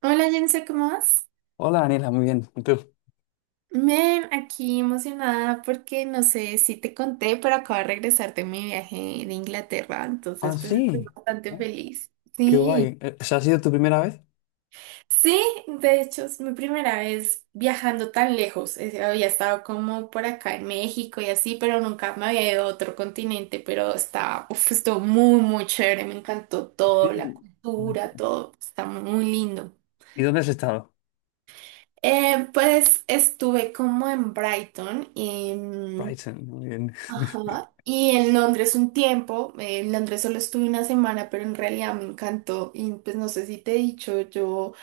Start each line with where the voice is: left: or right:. right: Hola Jense, ¿cómo vas?
left: Hola, Daniela, muy bien. ¿Y tú?
right: Bien, aquí emocionada porque no sé si te conté, pero acabo de regresar de mi viaje de Inglaterra, entonces
left: Ah,
right: pues estoy
left: sí.
right: bastante
left: Ah,
right: feliz.
left: qué
right: Sí,
left: guay. ¿O sea, ha sido tu primera vez?
right: sí, de hecho es mi primera vez viajando tan lejos. Había estado como por acá en México y así, pero nunca me había ido a otro continente, pero está, uf, estuvo muy chévere, me encantó todo, la
left: Sí. Ah,
right: cultura, todo, está muy lindo.
left: ¿y dónde has estado?
right: Pues estuve como en Brighton y,
left: Brighton, muy bien.
right: ajá, y en Londres un tiempo. En Londres solo estuve una semana, pero en realidad me encantó. Y pues no sé si te he dicho, yo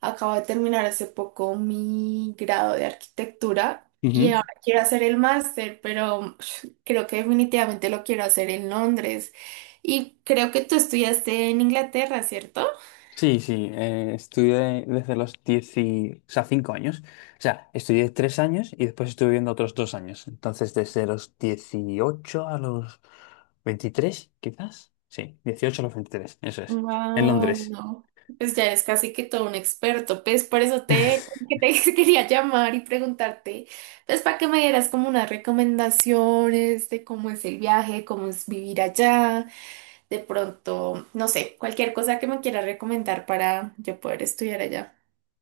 right: acabo de terminar hace poco mi grado de arquitectura.
left: Ujú.
right: Quiero hacer el máster, pero creo que definitivamente lo quiero hacer en Londres. Y creo que tú estudiaste en Inglaterra, ¿cierto?
left: Sí, sí, estudié desde los 10 y, o sea, 5 años. O sea, estudié 3 años y después estuve viendo otros 2 años. Entonces, desde los 18 a los 23, quizás. Sí, 18 a los veintitrés, eso es, en
right: Wow,
left: Londres.
right: no. Pues ya eres casi que todo un experto. Pues por eso que te quería llamar y preguntarte, pues para que me dieras como unas recomendaciones de cómo es el viaje, cómo es vivir allá, de pronto, no sé, cualquier cosa que me quieras recomendar para yo poder estudiar allá.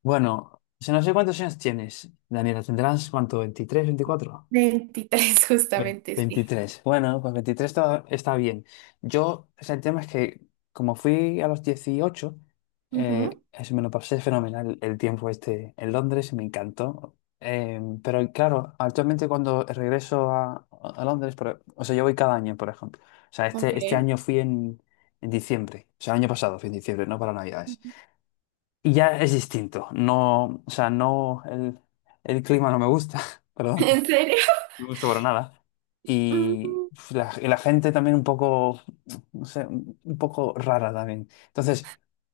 left: Bueno, o sea, no sé cuántos años tienes, Daniela, ¿tendrás cuánto? ¿23, 24?
right: Veintitrés, justamente, sí.
left: 23. Bueno, pues 23 está bien. Yo, o sea, el tema es que como fui a los 18,
right: Ujú,
left: me lo pasé fenomenal el tiempo este en Londres y me encantó. Pero claro, actualmente cuando regreso a Londres, o sea, yo voy cada año, por ejemplo. O sea,
right: ok.
left: este año fui en, diciembre, o sea, año pasado fui en diciembre, no para Navidades.
right: Ujú.
left: Y ya es distinto, no, o sea, no, el clima no me gusta, perdón.
right: ¿En serio?
left: No me gustó para nada. Y
right: Ujú,
left: uf, y la gente también un poco, no sé, un poco rara también. Entonces,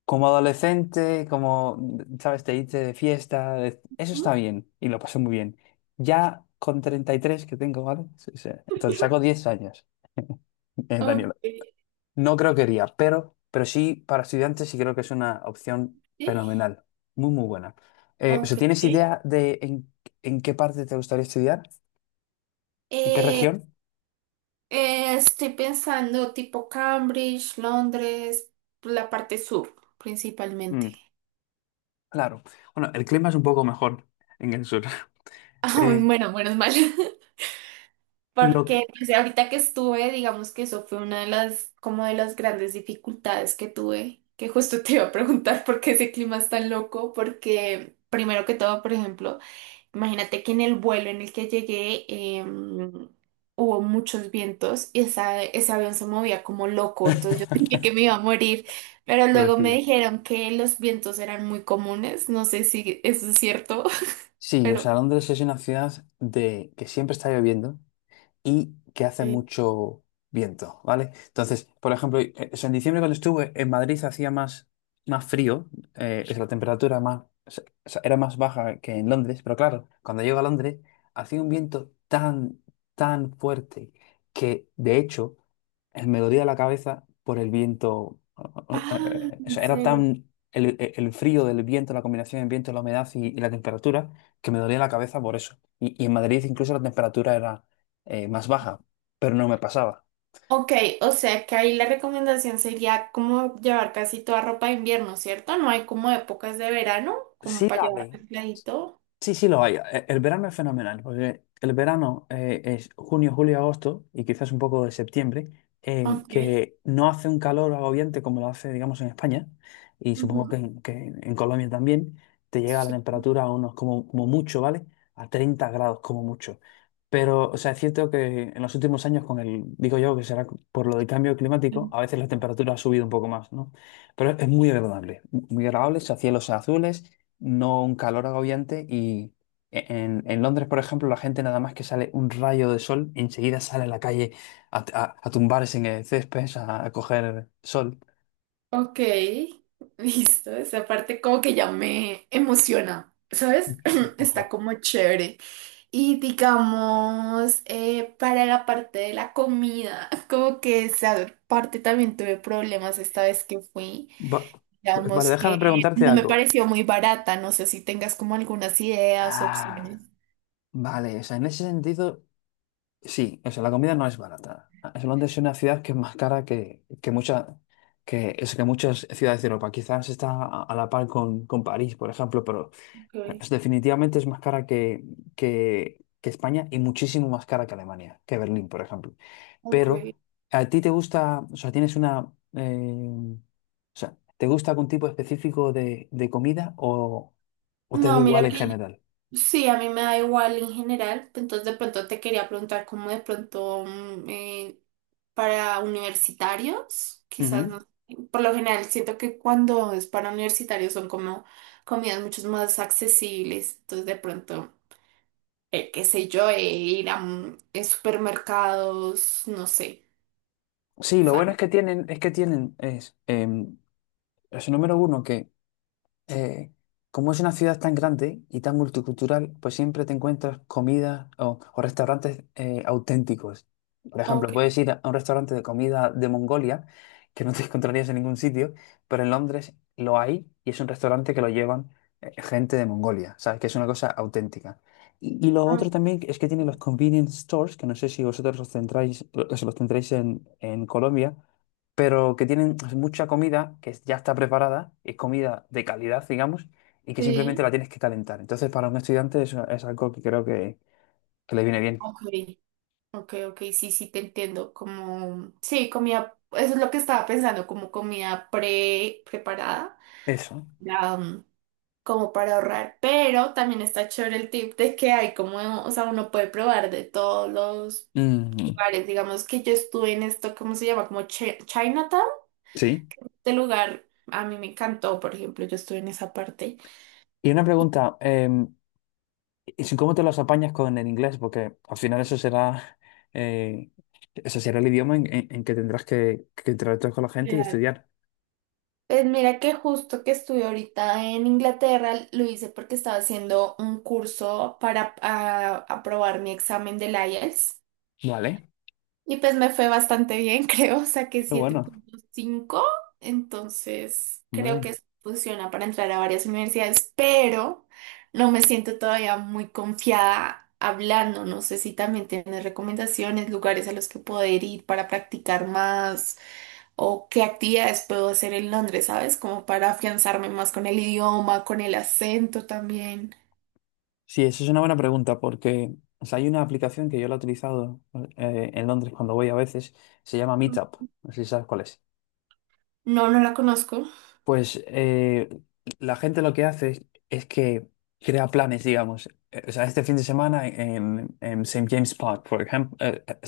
left: como adolescente, como, ¿sabes? Te irte de fiesta, eso
right: ujú,
left: está bien y lo pasé muy bien. Ya con 33 que tengo, ¿vale? Sí, sí. Entonces saco 10 años,
right: ok,
left: Daniela. No creo que iría, pero, sí, para estudiantes sí creo que es una opción
right: sí.
left: fenomenal, muy, muy buena. O
right: Ok.
left: sea, ¿tienes idea de en, qué parte te gustaría estudiar? ¿En qué
right: Eh,
left: región?
right: Estoy pensando tipo Cambridge, Londres, la parte sur principalmente.
left: Claro. Bueno, el clima es un poco mejor en el sur.
right: Ah,
left: Eh,
right: bueno, menos mal.
left: lo que...
right: Porque pues, ahorita que estuve, digamos que eso fue una de las, como de las grandes dificultades que tuve, que justo te iba a preguntar por qué ese clima es tan loco, porque primero que todo, por ejemplo, imagínate que en el vuelo en el que llegué hubo muchos vientos y ese avión se movía como loco, entonces yo sentí que me iba a morir, pero luego me
left: Pobrecilla.
right: dijeron que los vientos eran muy comunes, no sé si eso es cierto,
left: Sí, o
right: pero
left: sea, Londres es una ciudad de que siempre está lloviendo y que hace
right: eh,
left: mucho viento, ¿vale? Entonces, por ejemplo, o sea, en diciembre cuando estuve en Madrid hacía más, más frío, o la temperatura más, o sea, era más baja que en Londres, pero claro, cuando llego a Londres hacía un viento tan, tan fuerte que de hecho me dolía la cabeza por el viento. eh,
right: ah,
left: eh, o
right: en
left: sea, era
right: serio.
left: tan... el frío del viento, la combinación del viento, la humedad y la temperatura, que me dolía la cabeza por eso. Y en Madrid incluso la temperatura era, más baja, pero no me pasaba.
right: Ok, o sea que ahí la recomendación sería como llevar casi toda ropa de invierno, ¿cierto? No hay como épocas de verano, como
left: Sí
right: para
left: la hay.
right: llevar aisladito.
left: Sí, sí lo hay. El verano es fenomenal, porque el verano es junio, julio, agosto y quizás un poco de septiembre,
right: Ok.
left: que no hace un calor agobiante como lo hace, digamos, en España, y supongo que
right: Ujú.
left: en, en Colombia también te llega la temperatura a unos como mucho, ¿vale? A 30 grados como mucho. Pero, o sea, es cierto que en los últimos años, con el, digo yo que será por lo del cambio climático,
right: Sí.
left: a veces la temperatura ha subido un poco más, ¿no? Pero es muy agradable, o sea, cielos azules, no un calor agobiante, y en, Londres, por ejemplo, la gente nada más que sale un rayo de sol, enseguida sale a la calle, a tumbarse en el césped, a coger sol.
right: Ok, listo. Esa parte como que ya me emociona, ¿sabes? Está
left: Ojo.
right: como chévere. Y digamos, para la parte de la comida, como que esa parte también tuve problemas esta vez que fui.
left: Va- vale,
right: Digamos
left: déjame
right: que
left: preguntarte
right: no me
left: algo.
right: pareció muy barata. No sé si tengas como algunas ideas, opciones.
left: Ah, vale, o sea, en ese sentido, sí, o sea, la comida no es barata. Londres es una ciudad que es más cara que muchas que muchas ciudades de Europa. Quizás está a la par con París, por ejemplo, pero
right: Ok,
left: Definitivamente es más cara que, que España y muchísimo más cara que Alemania, que Berlín, por ejemplo.
right: ok.
left: Pero a ti te gusta, o sea, tienes o sea, ¿te gusta algún tipo específico de comida o te da
right: No,
left: igual
right: mira
left: en
right: que
left: general?
right: sí, a mí me da igual en general, entonces de pronto te quería preguntar cómo de pronto para universitarios, quizás
left: Ujú.
right: no. Por lo general siento que cuando es para universitarios son como comidas mucho más accesibles, entonces de pronto, qué sé yo, ir a supermercados, no sé.
left: Sí, lo bueno
right: ¿Sabes?
left: es que es el número uno que, eh, como es una ciudad tan grande y tan multicultural, pues siempre te encuentras comida o, restaurantes auténticos. Por
right: Ok.
left: ejemplo, puedes ir a un restaurante de comida de Mongolia, que no te encontrarías en ningún sitio, pero en Londres lo hay y es un restaurante que lo llevan, gente de Mongolia, ¿sabes? Que es una cosa auténtica. Y lo
right: Mm.
left: otro también es que tiene los convenience stores, que no sé si vosotros los centráis, los tendréis en Colombia, pero que tienen pues mucha comida que ya está preparada, es comida de calidad, digamos, y que simplemente
right: Sí.
left: la tienes que calentar. Entonces, para un estudiante es algo que creo que le viene bien.
right: Ok. Ok, ok, sí, sí, te entiendo. Como, sí, comida, eso es lo que estaba pensando, como comida pre preparada,
left: Eso.
right: ya, mm, como para ahorrar. Pero también está chévere el tip de que hay como, o sea, uno puede probar de todos los
left: Mm,
right: lugares. Digamos que yo estuve en esto, ¿cómo se llama? Como Chinatown,
left: sí.
right: este lugar a mí me encantó, por ejemplo, yo estuve en esa parte.
left: Y una pregunta, ¿cómo te los apañas con el inglés? Porque al final eh, eso será el idioma en, en que tendrás que interactuar con la gente y estudiar.
right: Pues mira que justo que estuve ahorita en Inglaterra lo hice porque estaba haciendo un curso para aprobar mi examen del IELTS.
left: Vale,
right: Y pues me fue bastante bien, creo, saqué
left: qué
right: siete
left: bueno,
right: punto cinco entonces creo
left: hombre.
right: que eso funciona para entrar a varias universidades, pero no me siento todavía muy confiada hablando, no sé si también tienes recomendaciones, lugares a los que poder ir para practicar más o qué actividades puedo hacer en Londres, ¿sabes? Como para afianzarme más con el idioma, con el acento también.
left: Sí, eso es una buena pregunta porque, o sea, hay una aplicación que yo la he utilizado, en Londres cuando voy a veces. Se llama Meetup, no sé si sabes cuál es.
right: No, no la conozco.
left: Pues, la gente lo que hace es que crea planes, digamos. O sea, este fin de semana en, Saint James Park, por ejemplo,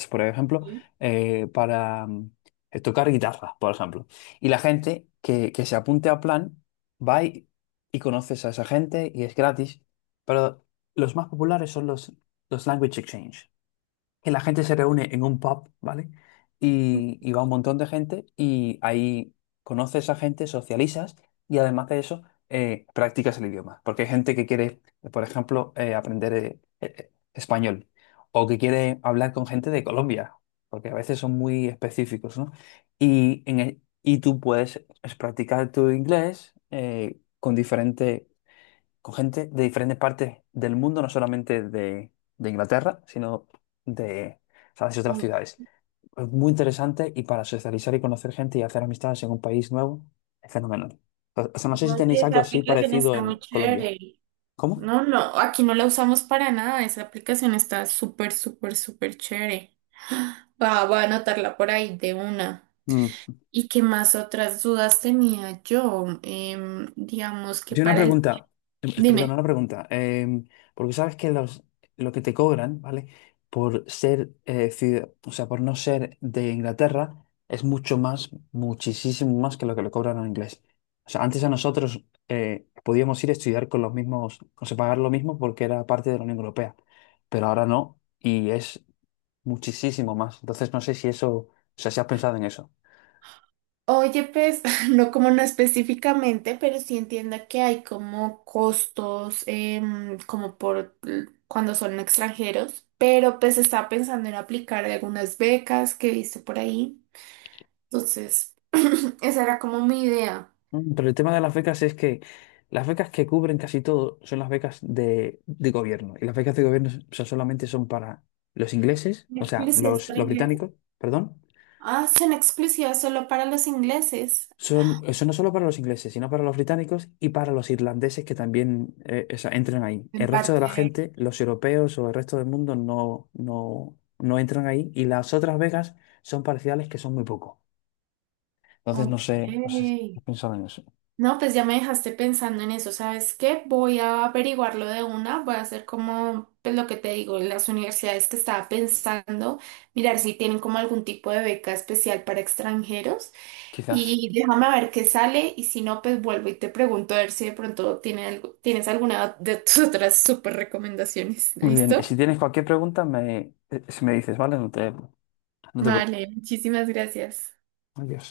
left: por ejemplo
right: Sí.
left: para tocar guitarra, por ejemplo. Y la gente que se apunte a plan va y conoces a esa gente y es gratis. Pero los más populares son los Language Exchange, que la gente se reúne en un pub, ¿vale? Y va un montón de gente y ahí conoces a gente, socializas y además de eso, practicas el idioma. Porque hay gente que quiere, por ejemplo, aprender, español, o que quiere hablar con gente de Colombia, porque a veces son muy específicos, ¿no? Y, y tú puedes es practicar tu inglés, con diferentes con gente de diferentes partes del mundo, no solamente de Inglaterra, sino de, ¿sabes?, otras
right: Mm.
left: ciudades. Es muy interesante, y para socializar y conocer gente y hacer amistades en un país nuevo, es fenomenal. O sea, no sé si
right: Oye,
left: tenéis
right: esa
left: algo así
right: aplicación
left: parecido
right: está muy
left: en Colombia.
right: chévere.
left: ¿Cómo?
right: No, no, aquí no la usamos para nada. Esa aplicación está súper chévere. Va, va a anotarla por ahí de una. ¿Y qué más otras dudas tenía yo? Digamos que
left: Yo una
right: para el...
left: pregunta, perdón,
right: Dime.
left: una pregunta, porque sabes que lo que te cobran, ¿vale? Por ser, o sea, por no ser de Inglaterra, es mucho más, muchísimo más que lo que le cobran a un inglés. O sea, antes a nosotros, podíamos ir a estudiar con los mismos, o sea, pagar lo mismo porque era parte de la Unión Europea, pero ahora no, y es muchísimo más. Entonces, no sé si eso, o sea, si has pensado en eso.
right: Oye, pues, no como no específicamente, pero sí entiendo que hay como costos, como por cuando son extranjeros, pero pues estaba pensando en aplicar algunas becas que he visto por ahí. Entonces, esa era como mi idea.
left: Pero el tema de las becas es que las becas que cubren casi todo son las becas de gobierno. Y las becas de gobierno, o sea, solamente son para los ingleses, o sea,
right: Exclusivas para
left: los
right: ingleses.
left: británicos, perdón.
right: Ah, son exclusivas solo para los ingleses.
left: Eso no solo para los ingleses, sino para los británicos y para los irlandeses que también, o sea, entran ahí. El
right: En
left: resto de
right: parte.
left: la gente, los europeos o el resto del mundo, no, no, no entran ahí. Y las otras becas son parciales, que son muy poco. Entonces,
right: Ok.
left: no sé, si has pensado en eso.
right: No, pues ya me dejaste pensando en eso. ¿Sabes qué? Voy a averiguarlo de una. Voy a hacer como, pues lo que te digo, las universidades que estaba pensando, mirar si tienen como algún tipo de beca especial para extranjeros.
left: Quizás.
right: Y déjame a ver qué sale. Y si no, pues vuelvo y te pregunto a ver si de pronto tiene algo- tienes alguna de tus otras súper recomendaciones.
left: Muy bien,
right: ¿Listo?
left: si tienes cualquier pregunta, si me dices, ¿vale? No te
right: Vale,
left: preocupes.
right: muchísimas gracias.
left: Adiós.